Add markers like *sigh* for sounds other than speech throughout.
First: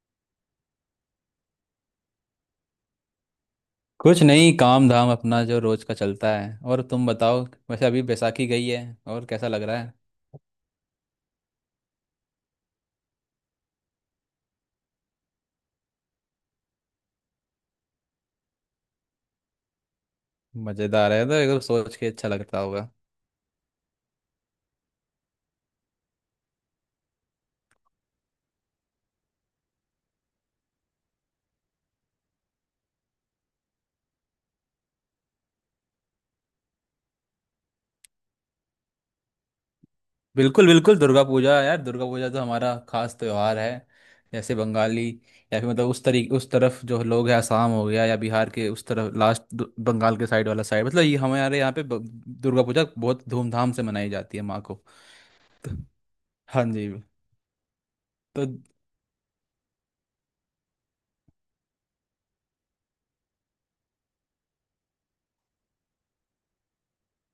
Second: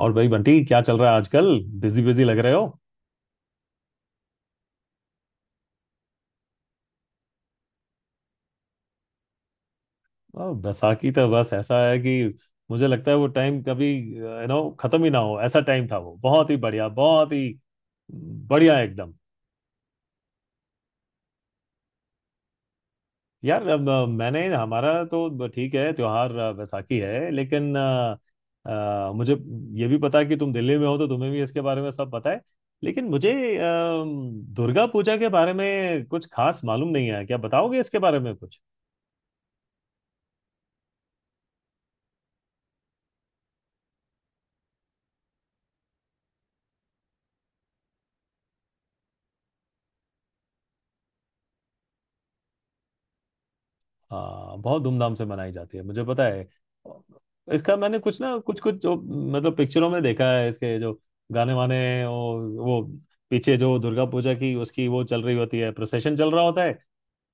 और भाई बंटी, क्या चल रहा है आजकल? बिजी बिजी लग रहे हो। कुछ नहीं, काम धाम अपना जो रोज का चलता है। और तुम बताओ, वैसे अभी बैसाखी गई है और कैसा लग रहा है? बैसाखी तो बस ऐसा है कि मुझे लगता है वो टाइम कभी खत्म ही ना हो, ऐसा टाइम था वो। बहुत ही बढ़िया, बहुत ही बढ़िया, एकदम। मजेदार है तो एकदम सोच के अच्छा लगता होगा। यार अब, मैंने, हमारा तो ठीक है त्योहार, बैसाखी है, लेकिन मुझे ये भी पता है कि तुम दिल्ली में हो तो तुम्हें भी इसके बारे में सब पता है। लेकिन मुझे अ, दुर्गा पूजा के बारे में कुछ खास मालूम नहीं है। क्या बताओगे इसके बारे में कुछ? बिल्कुल बिल्कुल, दुर्गा पूजा यार, दुर्गा पूजा तो हमारा खास त्योहार है। जैसे बंगाली या फिर मतलब उस तरीके उस तरफ जो लोग हैं, असम हो गया या बिहार के उस तरफ लास्ट बंगाल के साइड वाला साइड, मतलब ये हमारे यहाँ पे दुर्गा पूजा बहुत धूमधाम से मनाई जाती है हाँ, माँ को। बहुत धूमधाम से मनाई तो, जाती है, मुझे पता है। हाँ जी। इसका मैंने कुछ ना तो कुछ कुछ जो मतलब पिक्चरों में देखा है, इसके जो गाने वाने, वो वो पीछे जो दुर्गा पूजा की उसकी वो चल रही होती है, प्रोसेशन चल रहा होता है।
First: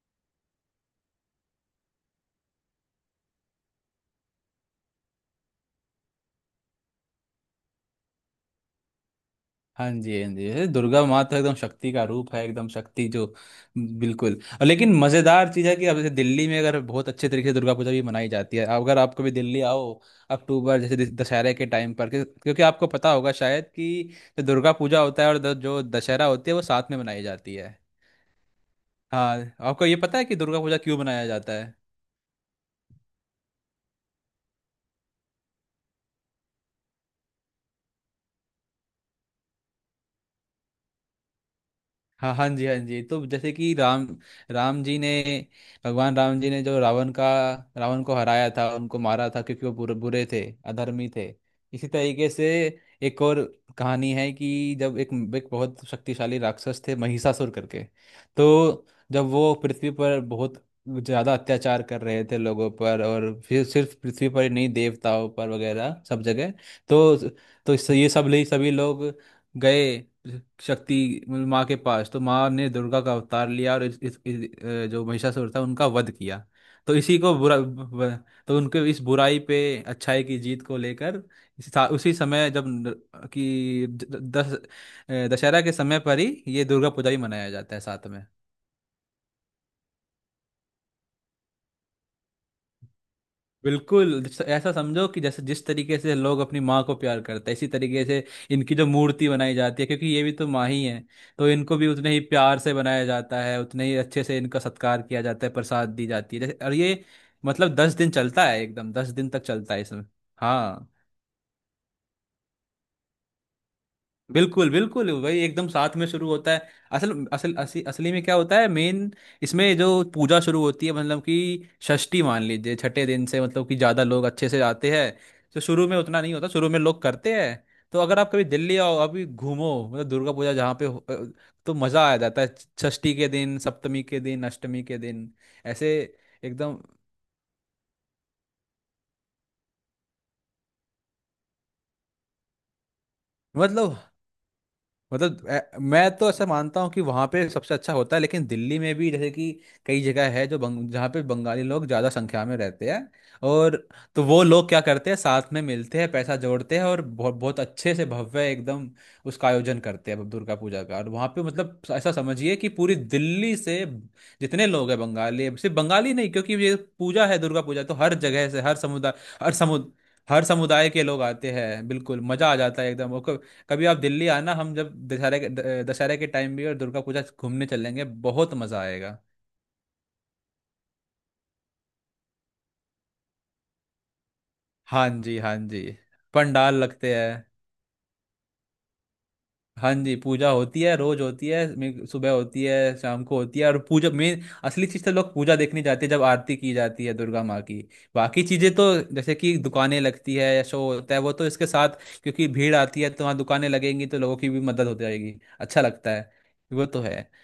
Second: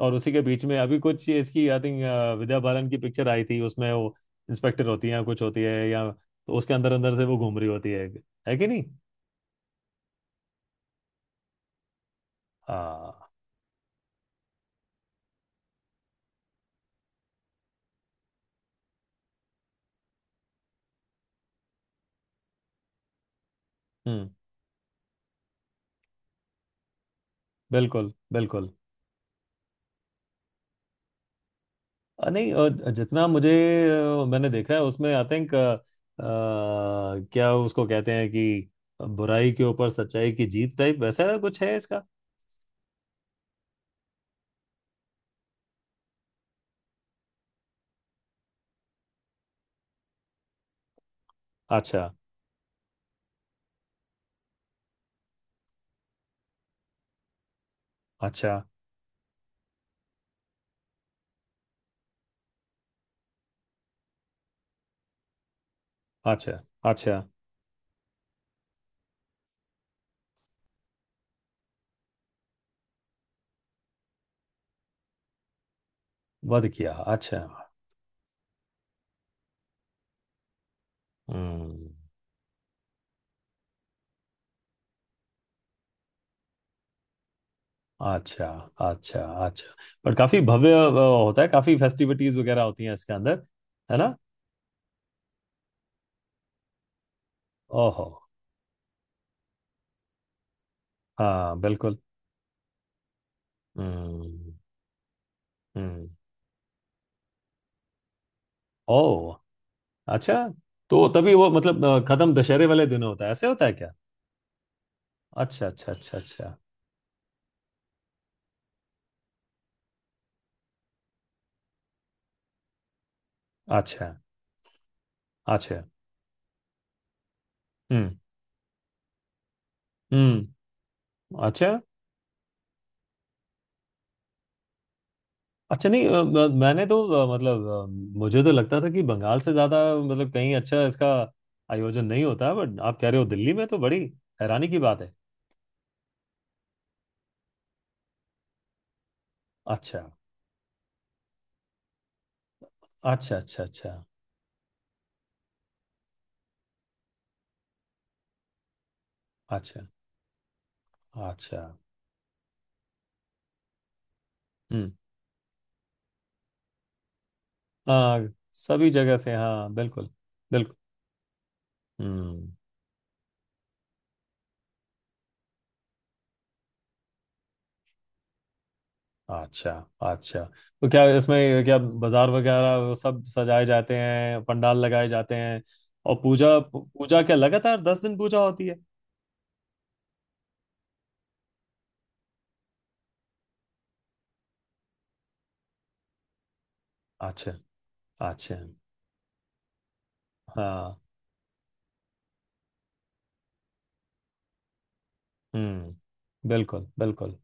और उसी के बीच में अभी कुछ इसकी, आई थिंक, विद्या बालन की पिक्चर आई थी, उसमें वो इंस्पेक्टर होती है या कुछ होती है, या तो उसके अंदर अंदर से वो घूम रही होती है। है कि नहीं? हाँ जी हाँ जी, ये दुर्गा माँ तो एकदम शक्ति का रूप है, एकदम शक्ति जो, हाँ। बिल्कुल। और लेकिन मज़ेदार चीज़ है कि अब जैसे दिल्ली में अगर बहुत अच्छे तरीके से दुर्गा पूजा भी मनाई जाती है। अगर आप कभी दिल्ली आओ अक्टूबर जैसे दशहरे के टाइम पर, क्योंकि आपको पता होगा शायद कि हम्म। जो दुर्गा पूजा होता है और जो दशहरा होती है वो साथ में मनाई जाती है। बिल्कुल, बिल्कुल। हाँ, आपको ये पता है कि दुर्गा पूजा क्यों मनाया जाता है? नहीं, जितना मुझे, मैंने देखा है उसमें, आई थिंक, क्या उसको कहते हैं कि बुराई के ऊपर सच्चाई की जीत टाइप वैसा कुछ है इसका। हाँ हाँ जी हाँ जी, तो जैसे कि राम, राम जी ने, भगवान राम जी ने जो रावण को हराया था, उनको मारा था क्योंकि वो बुरे बुरे थे, अधर्मी थे। इसी अच्छा, तरीके से एक और कहानी है कि जब एक एक बहुत शक्तिशाली राक्षस थे महिषासुर करके। अच्छा, तो जब वो पृथ्वी पर बहुत ज़्यादा अत्याचार कर रहे थे लोगों पर, और फिर सिर्फ पृथ्वी पर ही नहीं देवताओं पर वगैरह सब अच्छा, जगह। तो अच्छा। तो इससे ये सब ले सभी लोग गए शक्ति माँ के पास, तो माँ ने दुर्गा का अवतार लिया और जो महिषासुर था उनका वध किया। वध किया। तो इसी को अच्छा। तो उनके इस बुराई पे अच्छाई की जीत को लेकर हम्म। उसी समय जब न- कि द- दस अ, दशहरा के समय पर ही ये दुर्गा पूजा भी मनाया जाता है साथ में। अच्छा, अच्छा, अच्छा। पर काफी भव्य होता है, काफी फेस्टिविटीज वगैरह होती हैं इसके अंदर। है ना? बिल्कुल, ऐसा समझो कि जैसे जिस तरीके से लोग अपनी माँ को प्यार करते हैं, इसी तरीके ओहो। से इनकी जो मूर्ति बनाई जाती है, क्योंकि ये भी तो माँ ही है। तो हाँ, इनको भी बिल्कुल। उतने ही प्यार से बनाया जाता है, उतने ही अच्छे से हम्म। इनका सत्कार किया जाता है, प्रसाद दी हम्म। जाती है जैसे। और ये मतलब 10 दिन चलता है, एकदम ओ। 10 दिन तक चलता है इसमें। अच्छा, हाँ, तो तभी वो मतलब खत्म दशहरे वाले दिन होता है, ऐसे होता है क्या? बिल्कुल बिल्कुल, वही अच्छा, एकदम अच्छा, साथ में अच्छा, शुरू होता अच्छा, है। असल असल असली असली में क्या होता है मेन, इसमें जो पूजा शुरू होती है मतलब कि षष्ठी, मान लीजिए छठे दिन से, मतलब कि ज़्यादा अच्छा, लोग अच्छे से आते हैं। तो अच्छा। शुरू में उतना नहीं होता, शुरू में लोग करते हैं। तो हम्म। अगर आप कभी दिल्ली आओ अभी, घूमो मतलब दुर्गा पूजा जहाँ हम्म। पे तो अच्छा। मज़ा आ जाता है। षष्ठी के दिन, सप्तमी के दिन, अष्टमी के दिन, अच्छा, ऐसे नहीं एकदम। मैंने तो, मतलब, मुझे तो लगता था कि बंगाल से ज्यादा मतलब कहीं अच्छा इसका आयोजन नहीं होता, बट आप कह रहे हो दिल्ली में, तो मतलब बड़ी हैरानी की बात है। मैं तो ऐसा मानता हूँ कि वहाँ पे सबसे अच्छा होता है, लेकिन दिल्ली में भी जैसे कि कई अच्छा, जगह है जो जहाँ पे बंगाली लोग ज़्यादा संख्या में रहते हैं। अच्छा, अच्छा, और अच्छा, तो वो लोग क्या करते हैं, साथ में मिलते हैं, पैसा जोड़ते हैं और बहुत बहुत अच्छे से, भव्य एकदम उसका आयोजन अच्छा, करते हैं दुर्गा पूजा का। और वहाँ पे अच्छा। मतलब ऐसा समझिए कि पूरी दिल्ली से जितने लोग हम्म। हैं बंगाली, सिर्फ बंगाली नहीं क्योंकि ये पूजा है दुर्गा पूजा, तो हर हाँ, जगह से, हर सभी समुदाय, जगह से। हर हाँ, समुद बिल्कुल, हर बिल्कुल। समुदाय के लोग आते हैं, बिल्कुल हम्म। मजा आ जाता है एकदम। कभी आप दिल्ली आना, हम जब दशहरे के दशहरे के टाइम भी और दुर्गा पूजा घूमने चलेंगे, बहुत मज़ा आएगा। अच्छा। अच्छा। तो क्या इसमें, क्या बाजार वगैरह वो सब सजाए जाते हैं, पंडाल लगाए हाँ जाते जी हाँ हैं? जी, और पूजा पंडाल लगते पूजा क्या हैं। लगातार 10 दिन पूजा होती है? हाँ जी, पूजा होती है रोज होती है, सुबह होती है, शाम को होती है, और पूजा मेन असली चीज़ तो लोग पूजा देखने जाते हैं जब आरती की जाती है दुर्गा अच्छा, माँ की। बाकी अच्छा। चीज़ें तो जैसे कि दुकानें लगती है या शो हाँ। होता है, वो तो इसके साथ, क्योंकि भीड़ आती है तो वहाँ दुकानें लगेंगी, तो लोगों की भी मदद हो जाएगी, अच्छा लगता है। हम्म, बिल्कुल, वो तो है। बिल्कुल,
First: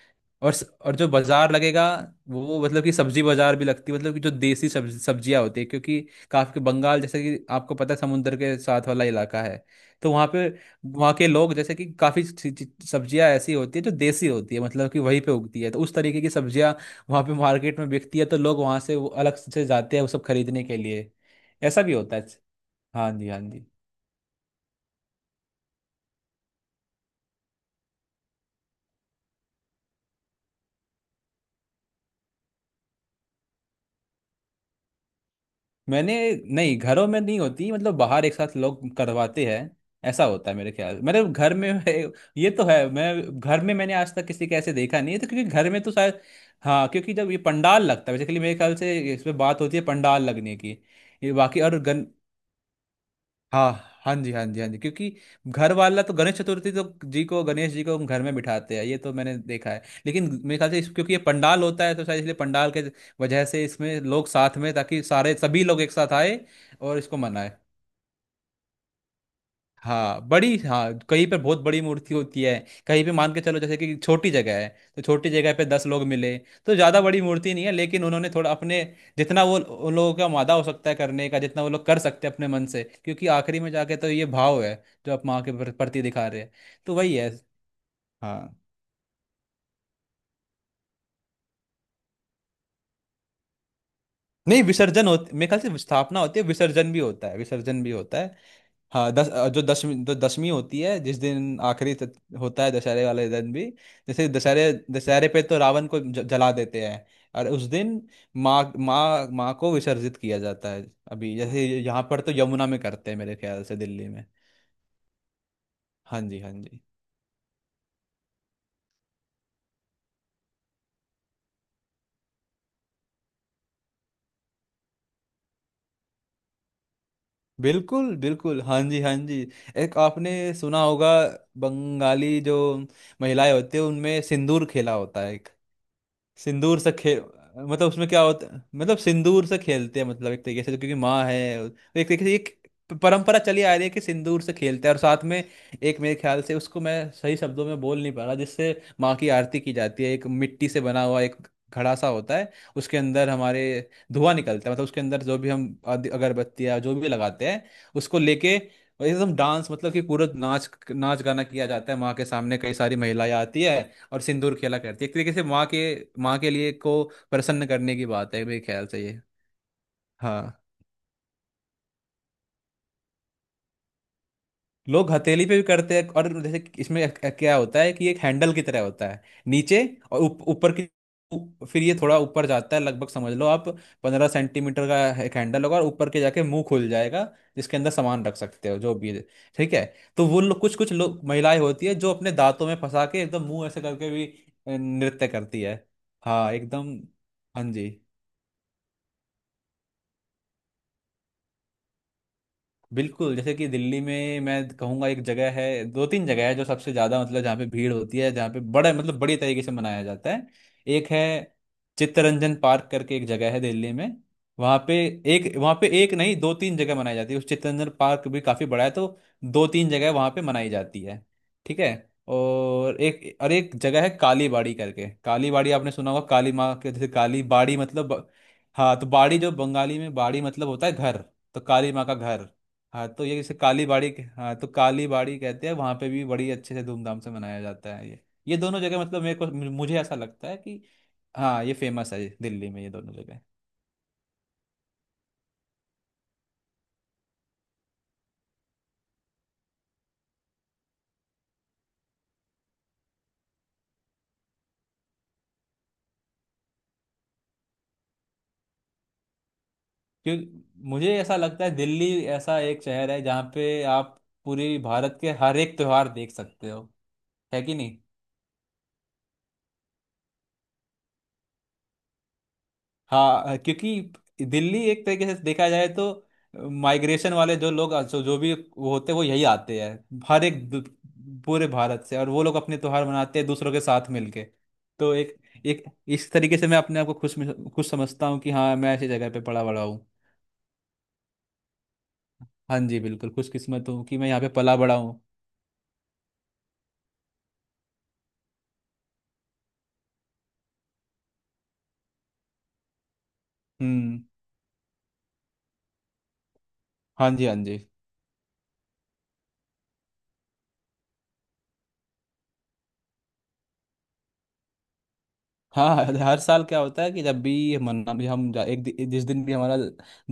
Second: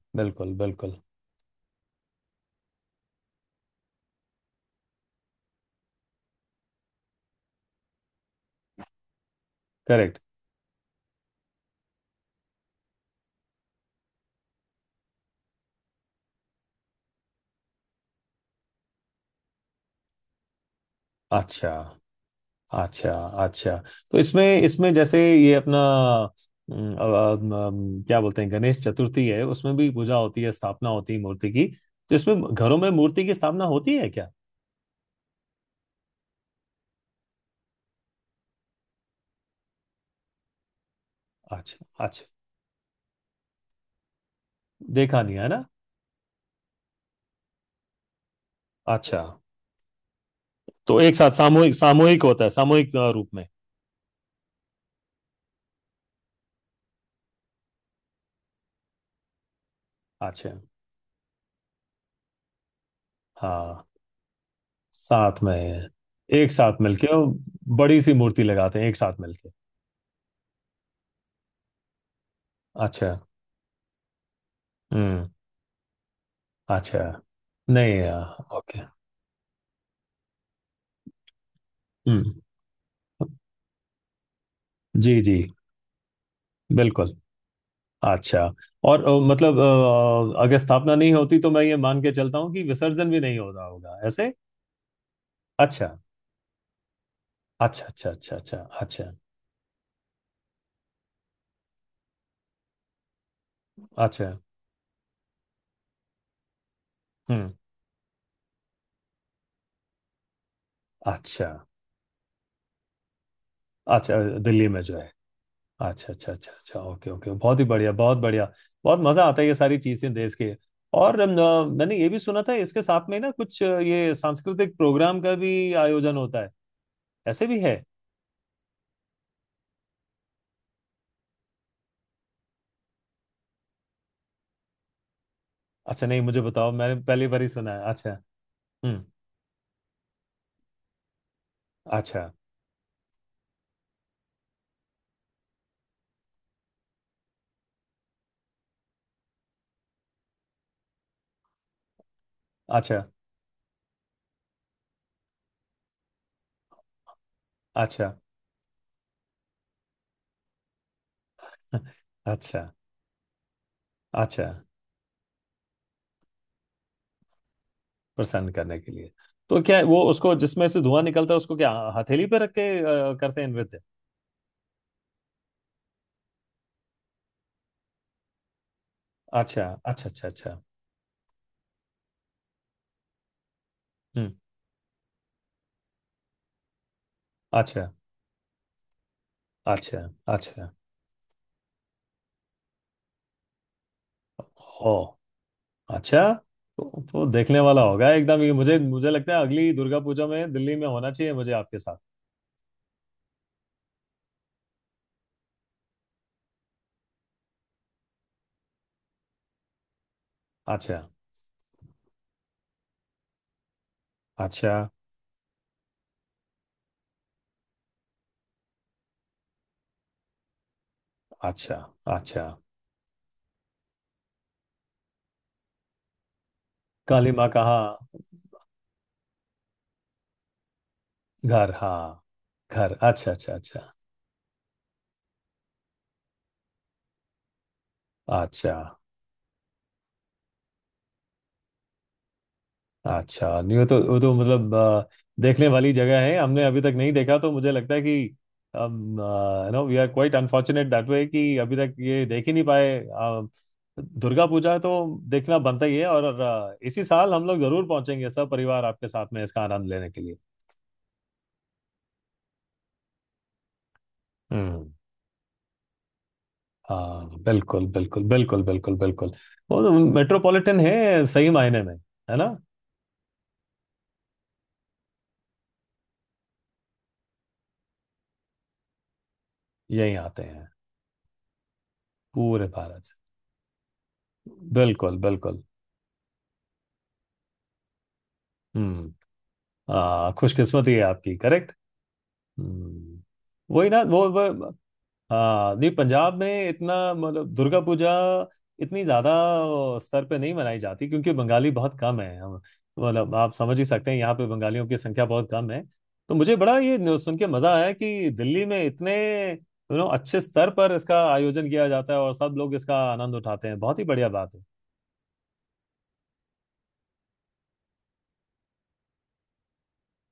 और बिल्कुल, और बिल्कुल। जो बाजार लगेगा वो मतलब कि सब्जी बाजार भी लगती है, मतलब कि जो देसी सब्जियां होती है, क्योंकि काफी बंगाल जैसे कि आपको पता है, समुंदर के साथ वाला इलाका है। तो करेक्ट। वहाँ पे, वहाँ के लोग जैसे कि काफी सी- सी- सब्जियां ऐसी होती है जो देसी होती है, मतलब कि वहीं पे उगती है, तो उस तरीके की सब्जियां वहाँ पे मार्केट में बिकती है, तो लोग वहाँ से वो अलग से जाते हैं वो सब खरीदने के लिए। अच्छा, ऐसा भी होता है। हाँ अच्छा, जी हाँ जी। अच्छा। तो इसमें इसमें जैसे ये अपना, क्या बोलते हैं, गणेश चतुर्थी है, उसमें भी पूजा होती है, स्थापना होती है मूर्ति की। तो इसमें घरों में मूर्ति की स्थापना होती है क्या? मैंने, नहीं, घरों में नहीं होती, मतलब बाहर एक साथ लोग करवाते हैं, ऐसा होता है मेरे ख्याल, मेरे घर में अच्छा, है, अच्छा। ये तो है। मैं घर में, मैंने आज तक किसी के ऐसे देखा नहीं है देखा तो, नहीं है क्योंकि ना? घर में तो शायद, हाँ, क्योंकि जब ये पंडाल लगता है बेसिकली मेरे ख्याल से, अच्छा। इसमें बात होती है पंडाल लगने की। तो एक साथ ये बाकी सामूहिक और सामूहिक होता है, सामूहिक रूप में। हाँ हाँ जी हाँ जी हाँ जी, क्योंकि घर वाला तो गणेश चतुर्थी तो जी को, गणेश जी को हम घर में बिठाते हैं, ये तो मैंने देखा है, लेकिन अच्छा। मेरे ख्याल से इस, क्योंकि ये पंडाल होता है तो शायद इसलिए पंडाल के वजह से हाँ, इसमें लोग साथ में, ताकि सारे साथ में सभी लोग है। एक साथ आए एक साथ और मिलके, इसको और मनाए। बड़ी सी मूर्ति लगाते हैं एक साथ मिलके। हाँ बड़ी, हाँ, कहीं पर बहुत बड़ी मूर्ति होती है, कहीं अच्छा। पे मान के चलो जैसे कि छोटी जगह है तो हम्म। छोटी जगह पे 10 लोग मिले, तो अच्छा। ज़्यादा बड़ी मूर्ति नहीं है, नहीं लेकिन उन्होंने थोड़ा ओके। अपने, जितना वो उन लोगों का मादा हो सकता है करने का, जितना वो लोग कर सकते हम्म, हैं अपने मन से, क्योंकि आखिरी में जाके तो ये भाव है जो जी आप जी, माँ के प्रति दिखा रहे हैं, तो बिल्कुल। वही है। अच्छा। हाँ, और मतलब, अगर स्थापना नहीं होती तो मैं ये मान के चलता हूँ कि विसर्जन भी नहीं होता होगा ऐसे। नहीं विसर्जन होते, मेरे ख्याल से अच्छा, स्थापना होती है, विसर्जन भी होता है, विसर्जन अच्छा, भी अच्छा, होता अच्छा, है। अच्छा, अच्छा, हाँ, जो दशमी, जो दशमी होती है जिस दिन आखिरी होता है दशहरे वाले दिन भी, जैसे अच्छा। दशहरे, दशहरे पे तो रावण को जला देते हैं, और हम्म। उस दिन माँ माँ माँ को विसर्जित किया जाता है। अभी अच्छा, जैसे यहाँ पर तो यमुना में करते हैं मेरे ख्याल से दिल्ली अच्छा। में। दिल्ली में जो है। अच्छा, हाँ अच्छा, जी अच्छा, हाँ अच्छा, जी, ओके, ओके, बहुत ही बढ़िया, बहुत बढ़िया। बहुत मजा आता है ये सारी चीजें देश के। और मैंने ये भी सुना था इसके साथ में ना कुछ, ये सांस्कृतिक प्रोग्राम का भी आयोजन होता है, ऐसे भी है? बिल्कुल बिल्कुल। हाँ जी हाँ जी, एक आपने सुना होगा, बंगाली जो महिलाएं होती है उनमें सिंदूर खेला होता है। अच्छा, नहीं मुझे बताओ, सिंदूर से मैंने खेल, पहली बार ही सुना है। मतलब उसमें अच्छा। क्या होता, मतलब हम्म। सिंदूर से खेलते हैं, मतलब एक तरीके से, क्योंकि माँ है तो एक तरीके अच्छा, से एक परंपरा चली आ रही है कि सिंदूर से खेलते हैं। और साथ में एक, मेरे ख्याल से उसको मैं सही शब्दों में बोल नहीं पा रहा, जिससे माँ की आरती की जाती है, एक मिट्टी से बना हुआ एक घड़ा सा होता है। उसके अच्छा, अंदर हमारे धुआं निकलता है, मतलब उसके अंदर जो भी हम अगरबत्तियाँ जो भी लगाते हैं, अच्छा। उसको लेके एकदम डांस, मतलब कि पूरा नाच नाच गाना किया जाता *laughs* है माँ के सामने, अच्छा, कई सारी महिलाएं आती है और अच्छा। सिंदूर खेला करती है, एक तरीके से माँ के, माँ के लिए को प्रसन्न करने की बात है प्रसन्न मेरे करने ख्याल के से लिए। ये। तो क्या है, वो उसको हाँ, जिसमें से धुआं निकलता है, उसको क्या हथेली पे रख के करते हैं नृत्य? लोग हथेली पे भी करते हैं, और जैसे कि इसमें एक क्या होता है कि एक हैंडल की तरह होता है अच्छा, नीचे, अच्छा, और अच्छा, अच्छा। ऊपर की फिर ये थोड़ा ऊपर जाता है, लगभग समझ लो आप पंद्रह हम्म। सेंटीमीटर का एक हैंडल होगा, और ऊपर के जाके मुंह खुल जाएगा, जिसके अच्छा, अंदर सामान रख सकते हो जो भी है। ठीक है, अच्छा, तो वो लोग अच्छा। कुछ, कुछ लोग, महिलाएं होती है जो अपने दांतों में फंसा के एकदम मुंह ऐसे करके भी ओ, नृत्य करती है। अच्छा। हाँ एकदम, तो देखने हाँ वाला जी, होगा एकदम ये। मुझे मुझे लगता है अगली दुर्गा पूजा में दिल्ली में होना चाहिए मुझे आपके साथ। बिल्कुल, जैसे कि दिल्ली में मैं कहूँगा एक जगह है, दो तीन जगह है जो सबसे ज़्यादा, मतलब जहाँ पे भीड़ होती है, जहाँ पे बड़ा, मतलब बड़ी तरीके से मनाया जाता है। अच्छा, एक है चित्तरंजन पार्क करके एक जगह है दिल्ली में, अच्छा, वहाँ पे एक, वहाँ पे एक नहीं दो तीन जगह मनाई जाती है, उस चित्तरंजन पार्क भी काफ़ी बड़ा है तो दो तीन जगह वहाँ पे मनाई जाती है। अच्छा, ठीक है, अच्छा। और एक, और एक जगह है काली बाड़ी करके, काली बाड़ी आपने सुना होगा, काली माँ के जैसे काली काली माँ बाड़ी कहाँ? मतलब, हाँ तो बाड़ी जो बंगाली में बाड़ी मतलब होता है घर, तो घर? काली माँ का हाँ, घर। घर। हाँ तो अच्छा, ये अच्छा, जैसे काली अच्छा, बाड़ी, हाँ तो काली बाड़ी कहते हैं, वहाँ पे भी बड़ी अच्छे से धूमधाम से मनाया जाता है ये अच्छा, दोनों जगह मतलब मेरे को, मुझे ऐसा लगता है कि हाँ, ये फेमस है दिल्ली में ये दोनों जगह। अच्छा। नहीं, वो तो मतलब देखने वाली जगह है, हमने अभी तक नहीं देखा। तो मुझे लगता है कि हम, we are quite unfortunate that way कि अभी तक ये देख ही नहीं पाए। दुर्गा पूजा तो देखना बनता ही है, और इसी साल हम लोग जरूर पहुंचेंगे सब परिवार आपके साथ में इसका आनंद लेने के लिए। क्यों, मुझे ऐसा लगता है दिल्ली ऐसा एक शहर है जहाँ पे आप पूरी हम्म। भारत के हर एक त्योहार देख सकते हो, हाँ, है कि बिल्कुल, नहीं? बिल्कुल, बिल्कुल, बिल्कुल, बिल्कुल। वो तो मेट्रोपॉलिटन है सही मायने में। है ना? हाँ, क्योंकि दिल्ली एक तरीके से देखा जाए तो माइग्रेशन वाले जो लोग, जो जो भी वो होते हैं, वो यही आते यहीं हैं आते हर हैं एक पूरे भारत से, और वो लोग पूरे अपने भारत त्योहार से। मनाते हैं दूसरों के साथ मिलके। तो बिल्कुल, एक, बिल्कुल। एक इस तरीके से मैं अपने आप को खुश खुश समझता हूँ कि हाँ मैं ऐसी हम्म। जगह पे पला बड़ा हूँ। हाँ, खुशकिस्मती है आपकी। करेक्ट। हाँ जी, हम्म। बिल्कुल वही खुशकिस्मत ना। हूँ कि मैं यहाँ पे पला बड़ा हूँ। हाँ, नहीं पंजाब में इतना मतलब दुर्गा पूजा इतनी ज्यादा स्तर पे नहीं मनाई जाती, क्योंकि बंगाली बहुत कम है। हम, मतलब आप समझ ही सकते हैं, हम्म। यहाँ पे बंगालियों की संख्या बहुत कम है। तो मुझे बड़ा ये न्यूज़ हाँ सुन के जी हाँ मजा जी। आया कि दिल्ली में इतने अच्छे स्तर पर इसका आयोजन किया जाता है, और सब लोग इसका आनंद उठाते हैं। बहुत ही बढ़िया बात है। हाँ, हर साल क्या होता है कि जब भी मन, अभी हम जा, एक दि- जिस दिन भी हमारा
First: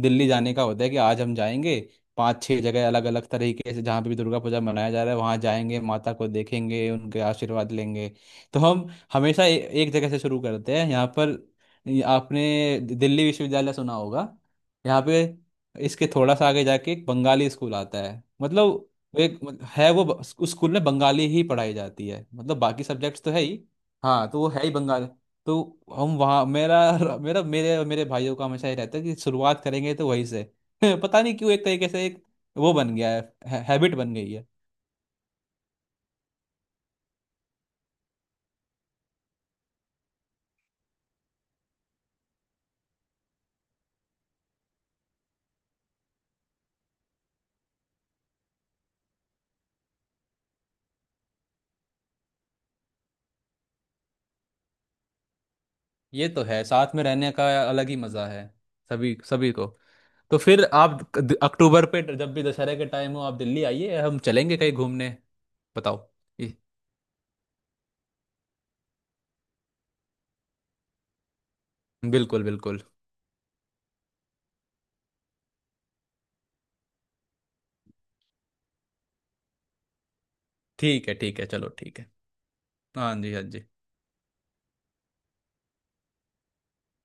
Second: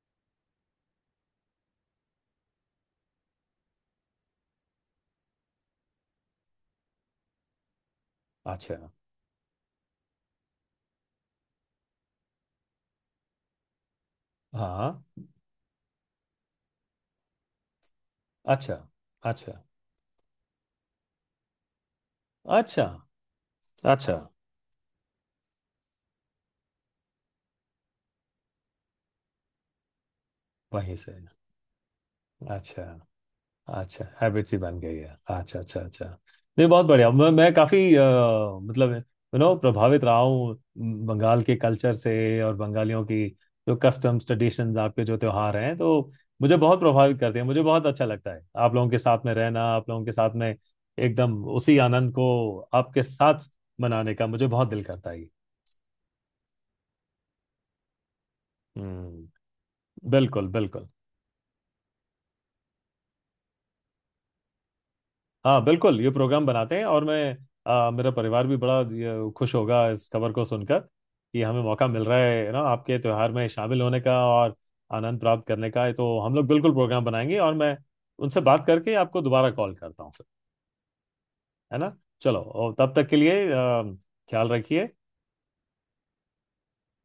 दिल्ली जाने का होता है कि आज हम जाएंगे, पांच छह जगह अलग अलग तरीके से जहाँ पे भी दुर्गा पूजा मनाया जा रहा है वहाँ जाएंगे, माता को देखेंगे, उनके आशीर्वाद लेंगे। तो अच्छा। हम हमेशा एक जगह से शुरू करते हैं यहाँ पर। ये आपने दिल्ली विश्वविद्यालय सुना होगा, हाँ। यहाँ पे इसके थोड़ा सा आगे जाके एक बंगाली स्कूल आता है अच्छा, मतलब एक अच्छा, है वो, उस स्कूल में बंगाली ही पढ़ाई जाती है, मतलब बाकी अच्छा, सब्जेक्ट्स तो है ही। अच्छा। हाँ तो वो है ही बंगाल, तो हम वहाँ, मेरा मेरा मेरे और मेरे भाइयों का हमेशा ये रहता है कि शुरुआत करेंगे तो वहीं से *laughs* वहीं से। पता नहीं क्यों, एक तरीके से एक वो अच्छा, बन गया है, हैबिट अच्छा। बन गई है। हैबिट्स ही बन गई है। अच्छा, अच्छा, अच्छा। नहीं बहुत बढ़िया। मैं काफी मतलब प्रभावित रहा हूँ बंगाल के कल्चर से, और बंगालियों की जो कस्टम्स, ट्रेडिशंस, आपके जो त्योहार हैं, तो मुझे बहुत प्रभावित करते हैं। मुझे बहुत अच्छा लगता है आप लोगों के साथ में रहना, आप लोगों के साथ में एकदम उसी आनंद को आपके साथ मनाने का मुझे बहुत दिल करता है। ये तो है, साथ में रहने का अलग ही मज़ा है सभी हम्म, सभी को। तो बिल्कुल, फिर बिल्कुल। आप अक्टूबर पे जब भी दशहरे के टाइम हो आप दिल्ली आइए, हम चलेंगे कहीं घूमने। हाँ, बिल्कुल बताओ। ये प्रोग्राम ये- बनाते हैं, और मैं, मेरा परिवार भी बड़ा खुश होगा इस खबर को सुनकर कि हमें मौका मिल रहा बिल्कुल है ना बिल्कुल, आपके त्योहार में शामिल होने का और आनंद प्राप्त करने का। है तो हम लोग बिल्कुल प्रोग्राम बनाएंगे, और मैं उनसे बात करके आपको दोबारा कॉल करता हूँ फिर। ठीक है ठीक है, चलो है ना? ठीक है। चलो, और तब तक हाँ के जी हाँ लिए जी। ख्याल रखिए।